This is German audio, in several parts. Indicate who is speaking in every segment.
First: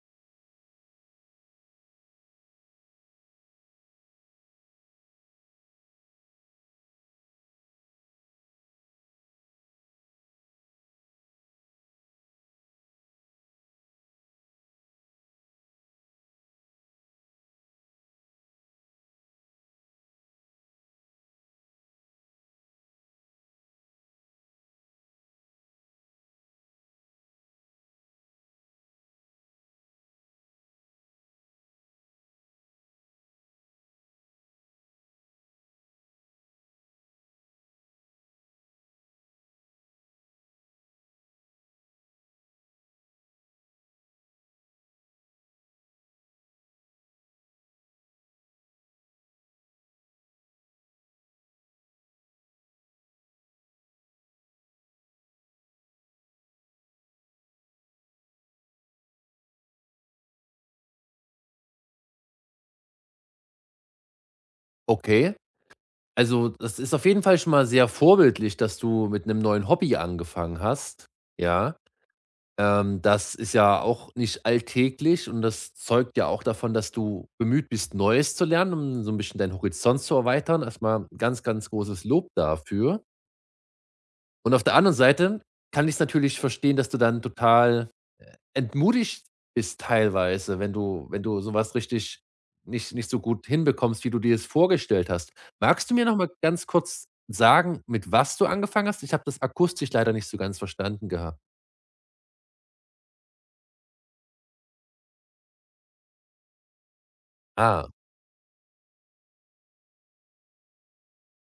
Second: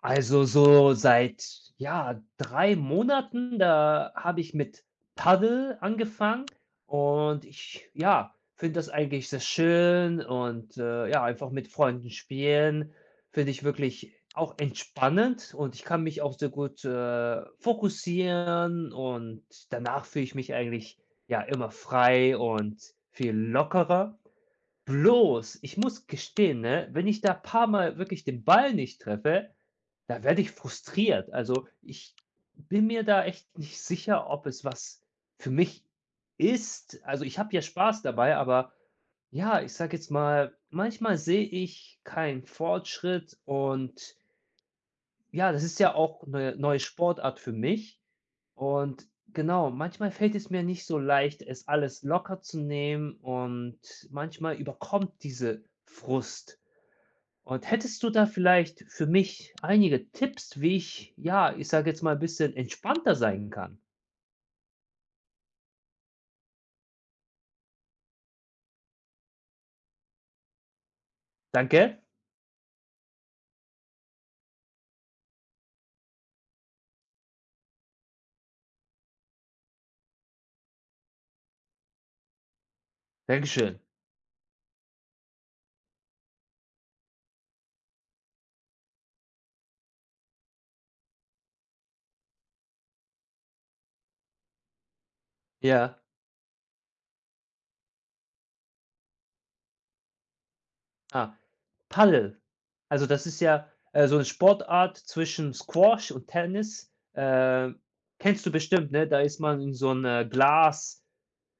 Speaker 1: Also so seit, ja, 3 Monaten, da habe ich mit Paddel angefangen und ich, ja, finde das eigentlich sehr schön und, ja, einfach mit Freunden spielen finde ich wirklich auch entspannend und ich kann mich auch sehr gut, fokussieren und danach fühle ich mich eigentlich, ja, immer frei und viel lockerer. Bloß, ich muss gestehen, ne, wenn ich da paar Mal wirklich den Ball nicht treffe, da werde ich frustriert. Also, ich bin mir da echt nicht sicher, ob es was für mich ist. Also, ich habe ja Spaß dabei, aber ja, ich sage jetzt mal, manchmal sehe ich keinen Fortschritt und ja, das ist ja auch eine neue Sportart für mich und genau, manchmal fällt es mir nicht so leicht, es alles locker zu nehmen und manchmal überkommt diese Frust. Und hättest du da vielleicht für mich einige Tipps, wie ich, ja, ich sage jetzt mal ein bisschen entspannter sein kann?
Speaker 2: Okay. Also, das ist auf jeden Fall schon mal sehr vorbildlich, dass du mit einem neuen Hobby angefangen hast, ja.
Speaker 1: Danke.
Speaker 2: Das ist ja auch nicht alltäglich und das zeugt ja auch davon, dass du bemüht bist, Neues zu lernen, um so ein bisschen deinen Horizont zu erweitern. Erstmal ganz, ganz großes Lob dafür.
Speaker 1: Dankeschön.
Speaker 2: Und auf der anderen Seite kann ich's natürlich verstehen, dass du dann total entmutigt bist teilweise, wenn du wenn du sowas richtig nicht so gut hinbekommst, wie du dir es vorgestellt hast. Magst du
Speaker 1: Ja.
Speaker 2: mir noch mal ganz kurz sagen, mit was du angefangen hast? Ich habe das akustisch leider nicht so ganz verstanden
Speaker 1: Ah,
Speaker 2: gehabt.
Speaker 1: Paddel. Also, das ist ja, so eine Sportart zwischen Squash und Tennis. Äh,
Speaker 2: Ah,
Speaker 1: kennst du bestimmt, ne? Da ist man in so ein Glas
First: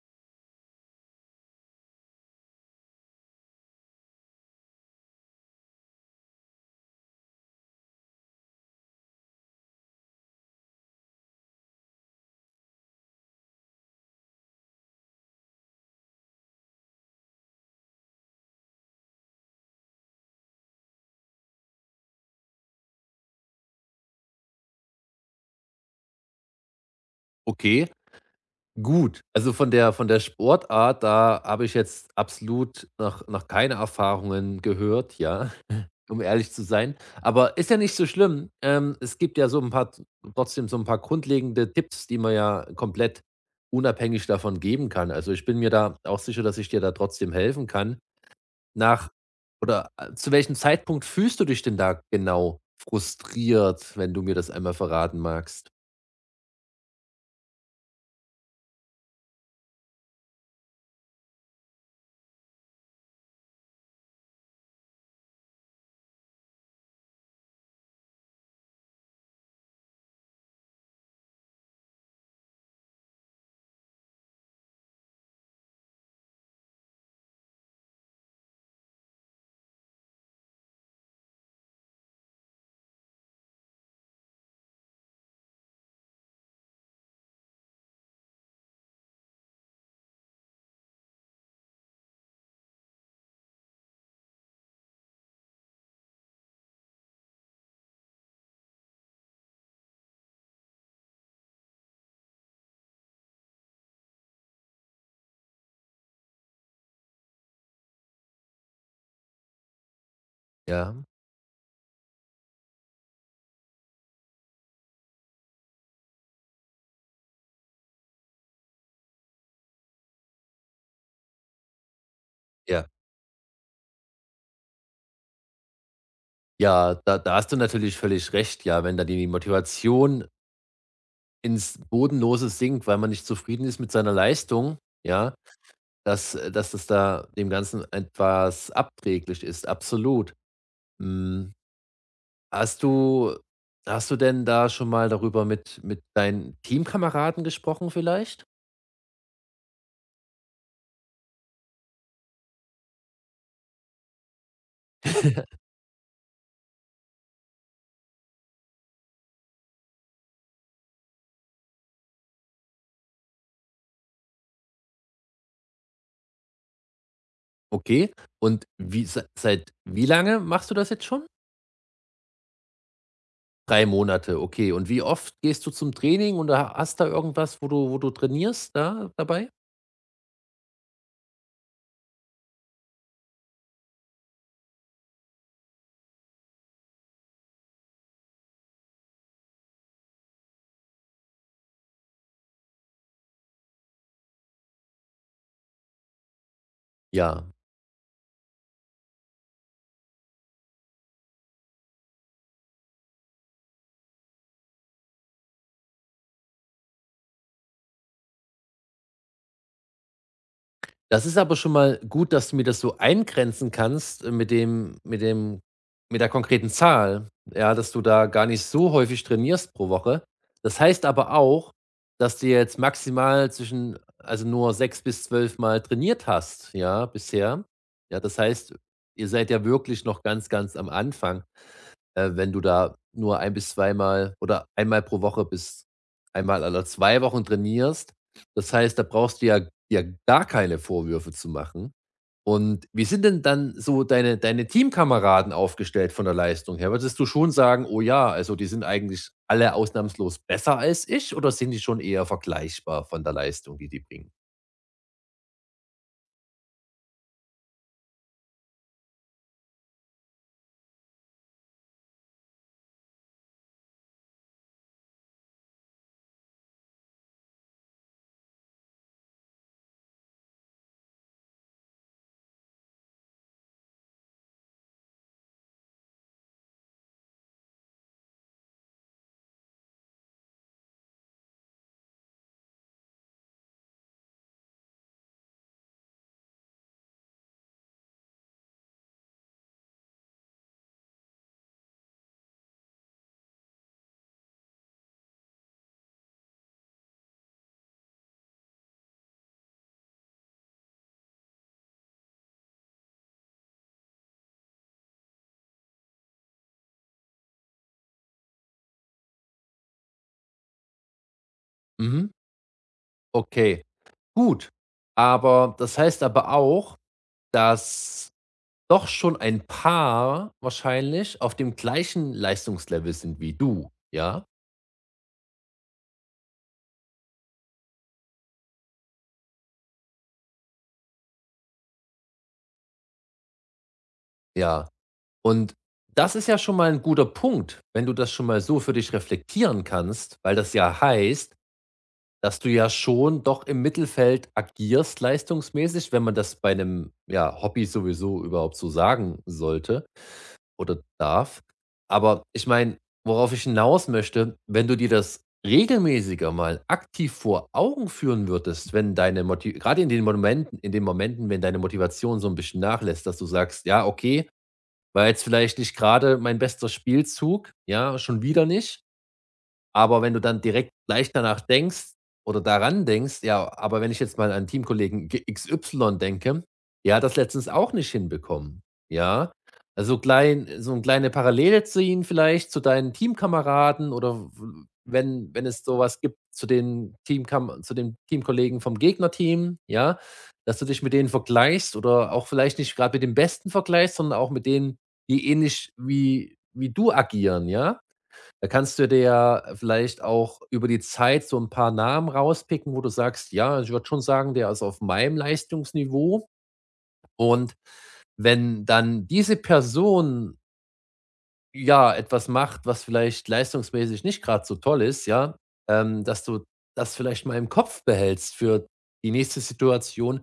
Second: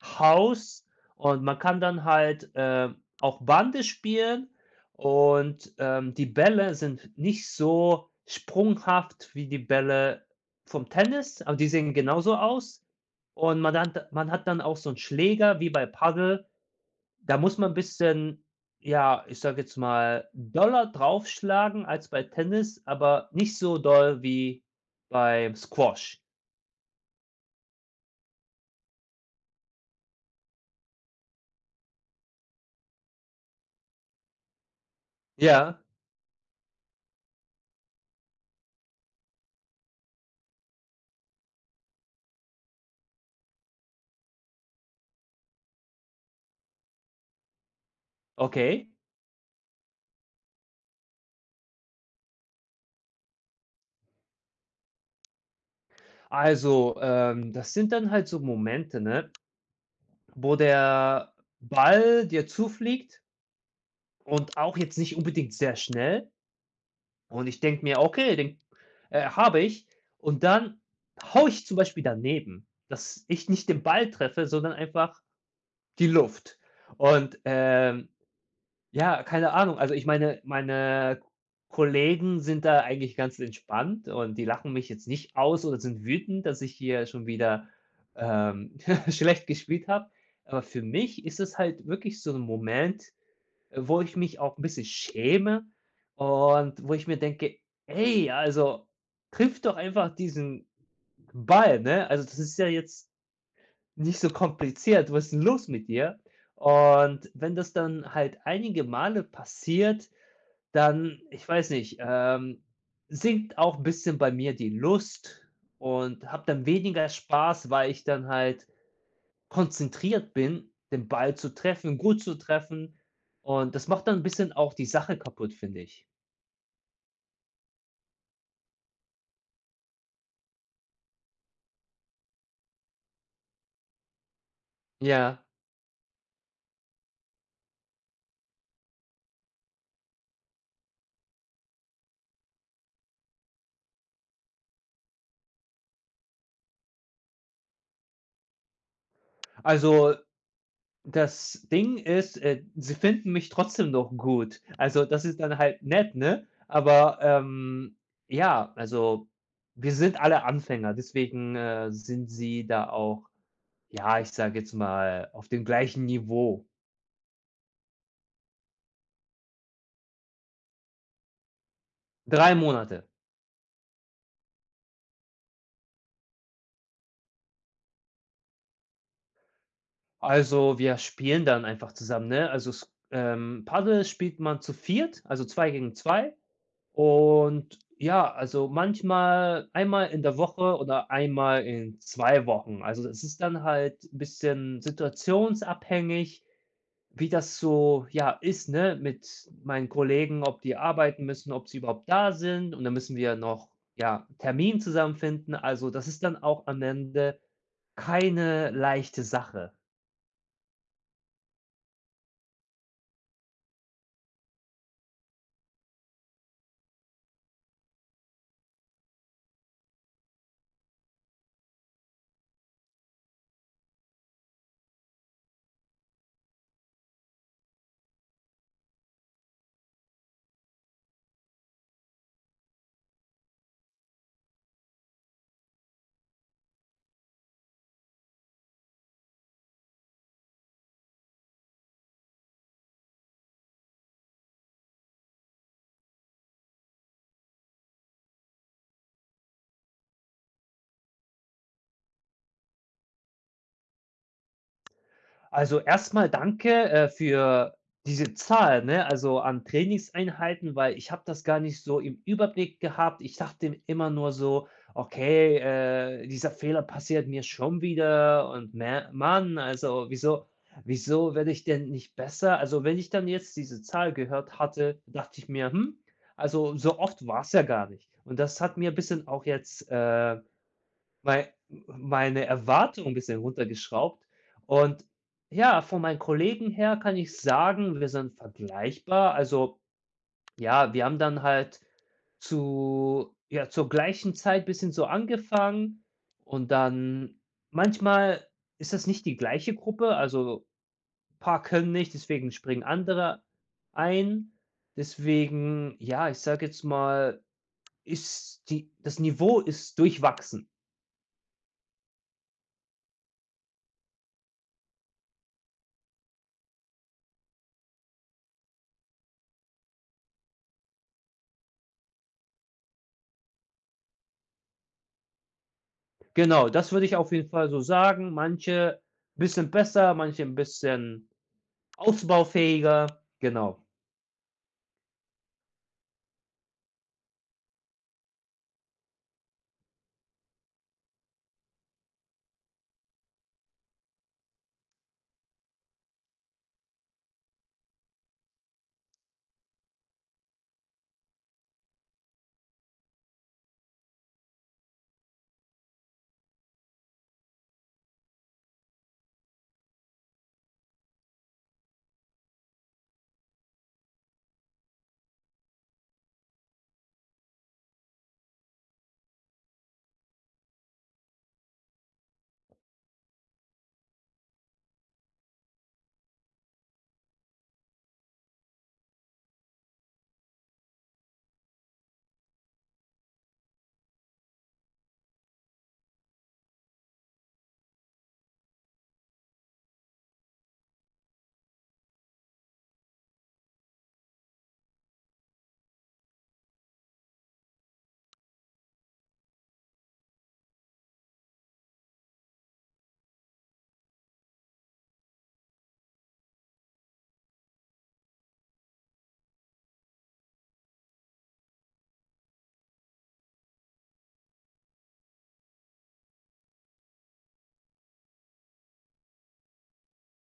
Speaker 1: Haus und man kann dann halt, auch Bande spielen und, die Bälle sind nicht so sprunghaft wie die Bälle vom Tennis, aber die sehen genauso aus und man hat dann auch so einen Schläger wie bei Paddel. Da muss man ein bisschen, ja, ich sage jetzt mal, doller draufschlagen als bei Tennis, aber nicht so doll wie beim Squash.
Speaker 2: okay. Gut. Also, von der Sportart, da habe ich jetzt absolut noch keine Erfahrungen gehört, ja,
Speaker 1: Ja,
Speaker 2: um ehrlich zu sein. Aber ist ja nicht so schlimm. Es gibt ja so ein paar trotzdem so ein paar grundlegende Tipps, die man ja komplett unabhängig davon geben kann. Also, ich bin mir da auch sicher, dass ich dir da trotzdem helfen kann.
Speaker 1: okay.
Speaker 2: Nach oder, zu welchem Zeitpunkt fühlst du dich denn da genau frustriert, wenn du mir das einmal verraten magst?
Speaker 1: Also, das sind dann halt so Momente, ne, wo der Ball dir zufliegt und auch jetzt nicht unbedingt sehr schnell. Und ich denke mir: „Okay, den, habe ich." Und dann haue ich zum Beispiel daneben, dass ich nicht den Ball treffe, sondern einfach die Luft. Und, ja, keine Ahnung. Also, ich meine, meine Kollegen sind da eigentlich ganz entspannt und die lachen mich jetzt nicht aus oder sind wütend, dass ich hier schon wieder, ähm, schlecht gespielt habe. Aber für mich ist es halt wirklich so ein Moment, wo ich mich auch ein bisschen schäme und wo ich mir denke: „Ey, also, trifft doch einfach diesen Ball, ne?" Also, das ist ja jetzt nicht so kompliziert, was ist 'n los mit dir? Und wenn das dann halt einige Male passiert,
Speaker 2: Ja?
Speaker 1: dann ich weiß nicht, sinkt auch ein bisschen bei mir die Lust und habe dann weniger Spaß, weil ich dann halt konzentriert bin, den Ball zu treffen, gut zu
Speaker 2: Ja.
Speaker 1: treffen. Und das macht dann ein bisschen auch die Sache kaputt, finde ich.
Speaker 2: Ja, da hast du natürlich völlig recht, ja, wenn da die Motivation ins Bodenlose sinkt, weil man nicht zufrieden ist mit seiner Leistung, ja,
Speaker 1: Ja,
Speaker 2: dass dass das da dem Ganzen etwas abträglich ist, absolut. Hm, hast du hast du denn da schon mal darüber mit deinen Teamkameraden gesprochen vielleicht?
Speaker 1: also das Ding ist, sie finden mich trotzdem noch gut. Also, das ist dann halt nett, ne? Aber, ja, also, wir sind alle Anfänger, deswegen, sind sie da auch, ja, ich sage jetzt mal, auf dem gleichen Niveau.
Speaker 2: Okay. Und wie seit wie lange machst du das jetzt schon?
Speaker 1: 3 Monate.
Speaker 2: 3 Monate, okay. Und wie oft gehst du zum Training und ha hast da irgendwas, wo du trainierst da dabei?
Speaker 1: Also, wir spielen dann einfach zusammen, ne? Also, s Paddel spielt man zu viert, also 2 gegen 2. Und ja, also manchmal einmal in der Woche oder einmal in 2 Wochen. Also, es ist dann halt 'n bisschen situationsabhängig, wie
Speaker 2: Ja,
Speaker 1: das so, ja, ist, ne, mit meinen Kollegen, ob die arbeiten müssen, ob sie überhaupt da sind. Und dann müssen wir noch, ja, Termin zusammenfinden. Also, das ist dann auch am Ende keine leichte Sache.
Speaker 2: das ist aber schon mal gut, dass du mir das so eingrenzen kannst, mit dem mit der konkreten Zahl, ja, dass du da gar nicht so häufig trainierst pro Woche. Das heißt aber auch, dass du jetzt maximal zwischen also nur 6 bis 12 Mal trainiert hast, ja, bisher. Ja, das heißt, ihr seid ja wirklich noch ganz, ganz am Anfang. Äh, wenn du da nur ein bis zweimal oder einmal pro Woche bis einmal alle 2 Wochen trainierst. Das heißt, da brauchst du ja ja gar keine Vorwürfe zu machen. Und wie sind denn dann so deine Teamkameraden aufgestellt von der Leistung her? Würdest du schon sagen: „Oh ja, also, die sind eigentlich alle ausnahmslos besser als ich“, oder sind die schon eher vergleichbar von der Leistung, die die bringen?
Speaker 1: Also, erstmal danke, für diese Zahl, ne, also an Trainingseinheiten, weil ich habe das gar nicht so im Überblick gehabt. Ich dachte immer nur so: „Okay, dieser Fehler passiert mir schon wieder und mä Mann, also wieso werde ich denn nicht besser?" Also, wenn ich dann jetzt diese Zahl gehört hatte, dachte ich mir: „Hm, also so oft war es ja gar nicht." Und das hat mir ein bisschen auch jetzt, mei meine Erwartungen 'n bisschen runtergeschraubt und ja, von meinen Kollegen her kann ich sagen, wir sind vergleichbar. Also, ja, wir haben dann halt zu ja, zur gleichen Zeit ein bisschen so angefangen und dann manchmal ist das nicht die gleiche Gruppe, also, ein paar können nicht, deswegen springen andere ein. Deswegen, ja, ich sage jetzt mal, ist die das Niveau ist durchwachsen.
Speaker 2: Mhm, okay, gut. Aber das heißt aber auch, dass doch schon ein paar wahrscheinlich auf dem gleichen Leistungslevel sind wie du, ja?
Speaker 1: Genau, das würde ich auf jeden Fall so sagen. Manche bisschen besser, manche ein bisschen ausbaufähiger, genau.
Speaker 2: Ja. Und das ist ja schon mal ein guter Punkt, wenn du das schon mal so für dich reflektieren kannst, weil das ja heißt, dass du ja schon doch im Mittelfeld agierst leistungsmäßig, wenn man das bei einem ja, Hobby sowieso überhaupt so sagen sollte. Oder darf. Aber ich meine, worauf ich hinaus möchte, wenn du dir das regelmäßiger mal aktiv vor Augen führen würdest, wenn deine Moti grade in den Momenten, wenn deine Motivation so ein bisschen nachlässt, dass du sagst: „Ja, okay, war jetzt vielleicht nicht gerade mein bester Spielzug, ja, schon wieder nicht.“ Aber wenn du dann direkt gleich danach denkst oder daran denkst: „Ja, aber wenn ich jetzt mal an Teamkollegen G XY denke, der hat das letztens auch nicht hinbekommen.“ Ja? Also, klein so 'n kleine Parallele ziehen vielleicht zu deinen Teamkameraden oder w wenn wenn es sowas gibt zu den Teamkam zu den Teamkollegen vom Gegnerteam, ja? Dass du dich mit denen vergleichst oder auch vielleicht nicht gerade mit dem Besten vergleichst, sondern auch mit denen, die ähnlich wie du agieren, ja? Da kannst du dir ja vielleicht auch über die Zeit so ein paar Namen rauspicken, wo du sagst: „Ja, ich würde schon sagen, der ist auf meinem Leistungsniveau.“ Und wenn dann diese Person, ja, etwas macht, was vielleicht leistungsmäßig nicht gerade so toll ist, ja, dass du das vielleicht mal im Kopf behältst für die nächste Situation,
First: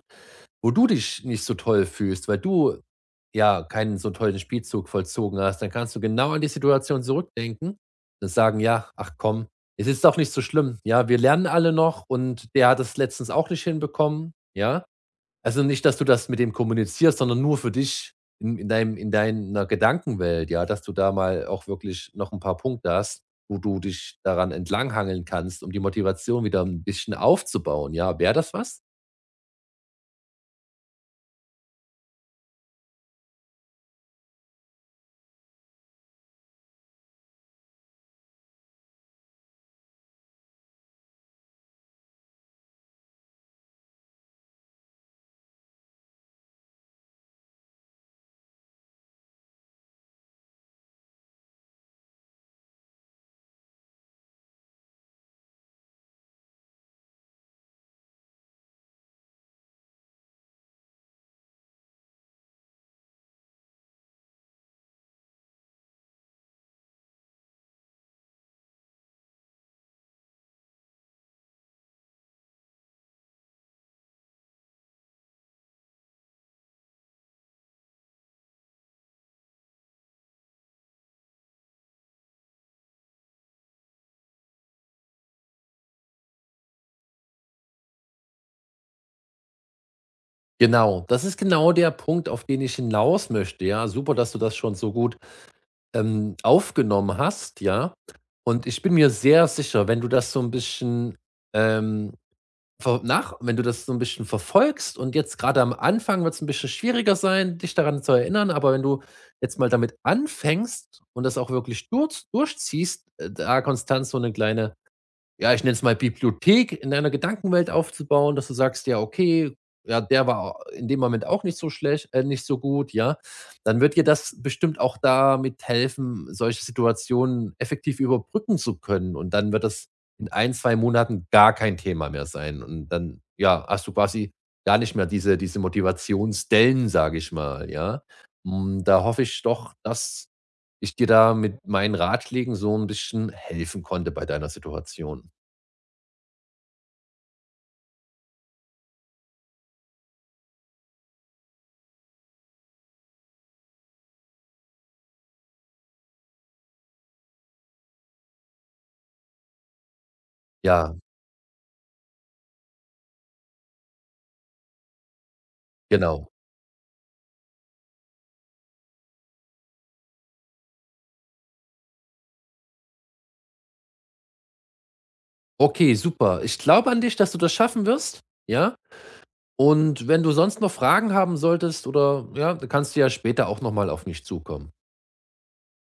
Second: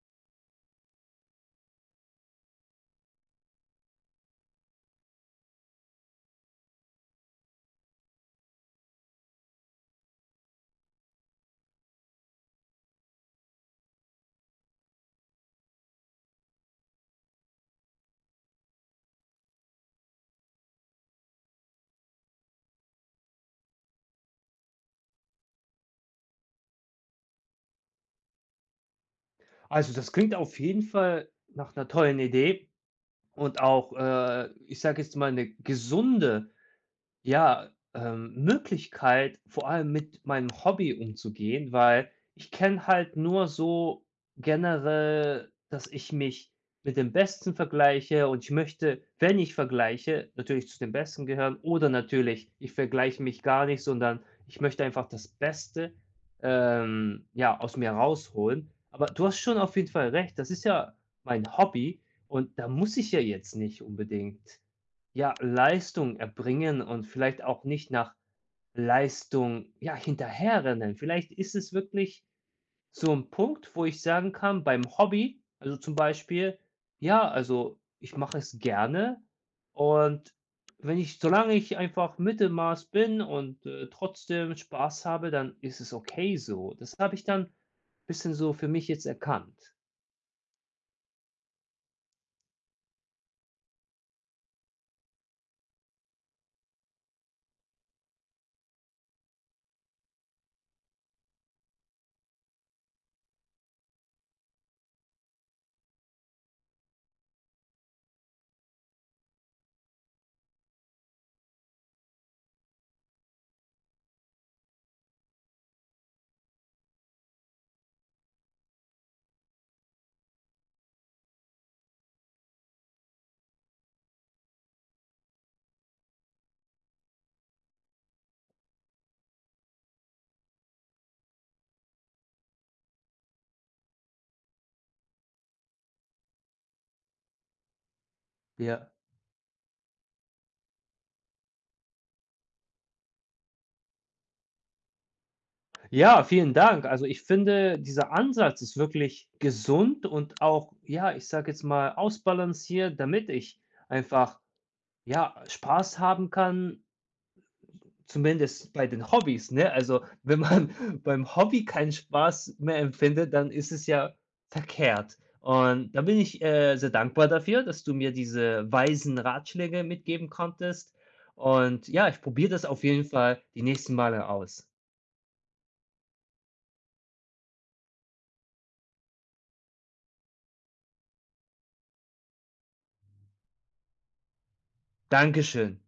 Speaker 2: wo du dich nicht so toll fühlst, weil du, ja, keinen so tollen Spielzug vollzogen hast, dann kannst du genau an die Situation zurückdenken und sagen: „Ja, ach komm, es ist doch nicht so schlimm. Ja, wir lernen alle noch und der hat es letztens auch nicht hinbekommen“, ja? Also, nicht, dass du das mit dem kommunizierst, sondern nur für dich in deinem in deiner Gedankenwelt, ja, dass du da mal auch wirklich noch ein paar Punkte hast, wo du dich daran entlanghangeln kannst, um die Motivation wieder ein bisschen aufzubauen, ja? Wäre das was?
Speaker 1: Also, das klingt auf jeden Fall nach 'ner tollen Idee und auch, ich sage jetzt mal, 'ne gesunde Ja, Möglichkeit, vor allem mit meinem Hobby umzugehen, weil ich kenne halt nur so generell, dass ich mich mit dem Besten vergleiche und ich möchte, wenn ich vergleiche, natürlich zu den Besten gehören oder natürlich, ich vergleiche mich gar nicht, sondern ich möchte einfach das Beste, ja, aus mir rausholen. Aber du hast schon auf jeden Fall recht, das ist ja mein Hobby und da muss ich ja jetzt nicht unbedingt ja, Leistung erbringen und vielleicht auch nicht nach Leistung, ja, hinterherrennen. Vielleicht ist es wirklich so ein Punkt, wo ich sagen kann, beim Hobby, also zum Beispiel, ja, also ich mache es gerne und wenn ich solange ich einfach Mittelmaß bin und, trotzdem Spaß habe, dann ist es okay so. Das habe ich dann ein bisschen so für mich jetzt erkannt.
Speaker 2: Genau, das ist genau der Punkt, auf den ich hinaus möchte, ja. Super, dass du das schon so gut, aufgenommen hast, ja. Und ich bin mir sehr sicher, wenn du das so ein bisschen, ähm, ver nach wenn du das so ein bisschen verfolgst und jetzt gerade am Anfang wird es ein bisschen schwieriger sein, dich daran zu erinnern, aber wenn du jetzt mal damit anfängst und das auch wirklich durchziehst, da konstant so eine kleine ja, ich nenne es mal Bibliothek in deiner Gedankenwelt aufzubauen, dass du sagst: „Ja, okay, ja, der war in dem Moment auch nicht so schlecht nicht so gut“, ja? Dann wird dir das bestimmt auch damit helfen, solche Situationen effektiv überbrücken zu können und dann wird das in ein 2 Monaten gar kein Thema mehr sein und dann, ja, hast du quasi gar nicht mehr diese Motivationsdellen, sage ich mal, ja? Hm,
Speaker 1: Ja.
Speaker 2: da hoffe ich doch, dass ich dir da mit meinen Ratschlägen so ein bisschen helfen konnte bei deiner Situation.
Speaker 1: Ja, vielen Dank. Also, ich finde, dieser Ansatz ist wirklich gesund und auch, ja, ich sage jetzt mal, ausbalanciert, damit ich einfach, ja, Spaß haben kann, zumindest bei den Hobbys, ne? Also, wenn man
Speaker 2: Ja,
Speaker 1: beim Hobby keinen Spaß mehr empfindet, dann ist es ja verkehrt. Und da bin
Speaker 2: genau.
Speaker 1: ich, sehr dankbar dafür, dass du mir diese weisen Ratschläge mitgeben konntest. Und ja, ich probiere das auf jeden Fall die nächsten Male aus.
Speaker 2: Okay, super. Ich glaube an dich, dass du das schaffen wirst, ja? Und wenn du sonst noch Fragen haben solltest oder ja, dann kannst du ja später auch noch mal auf mich zukommen.
Speaker 1: Dankeschön.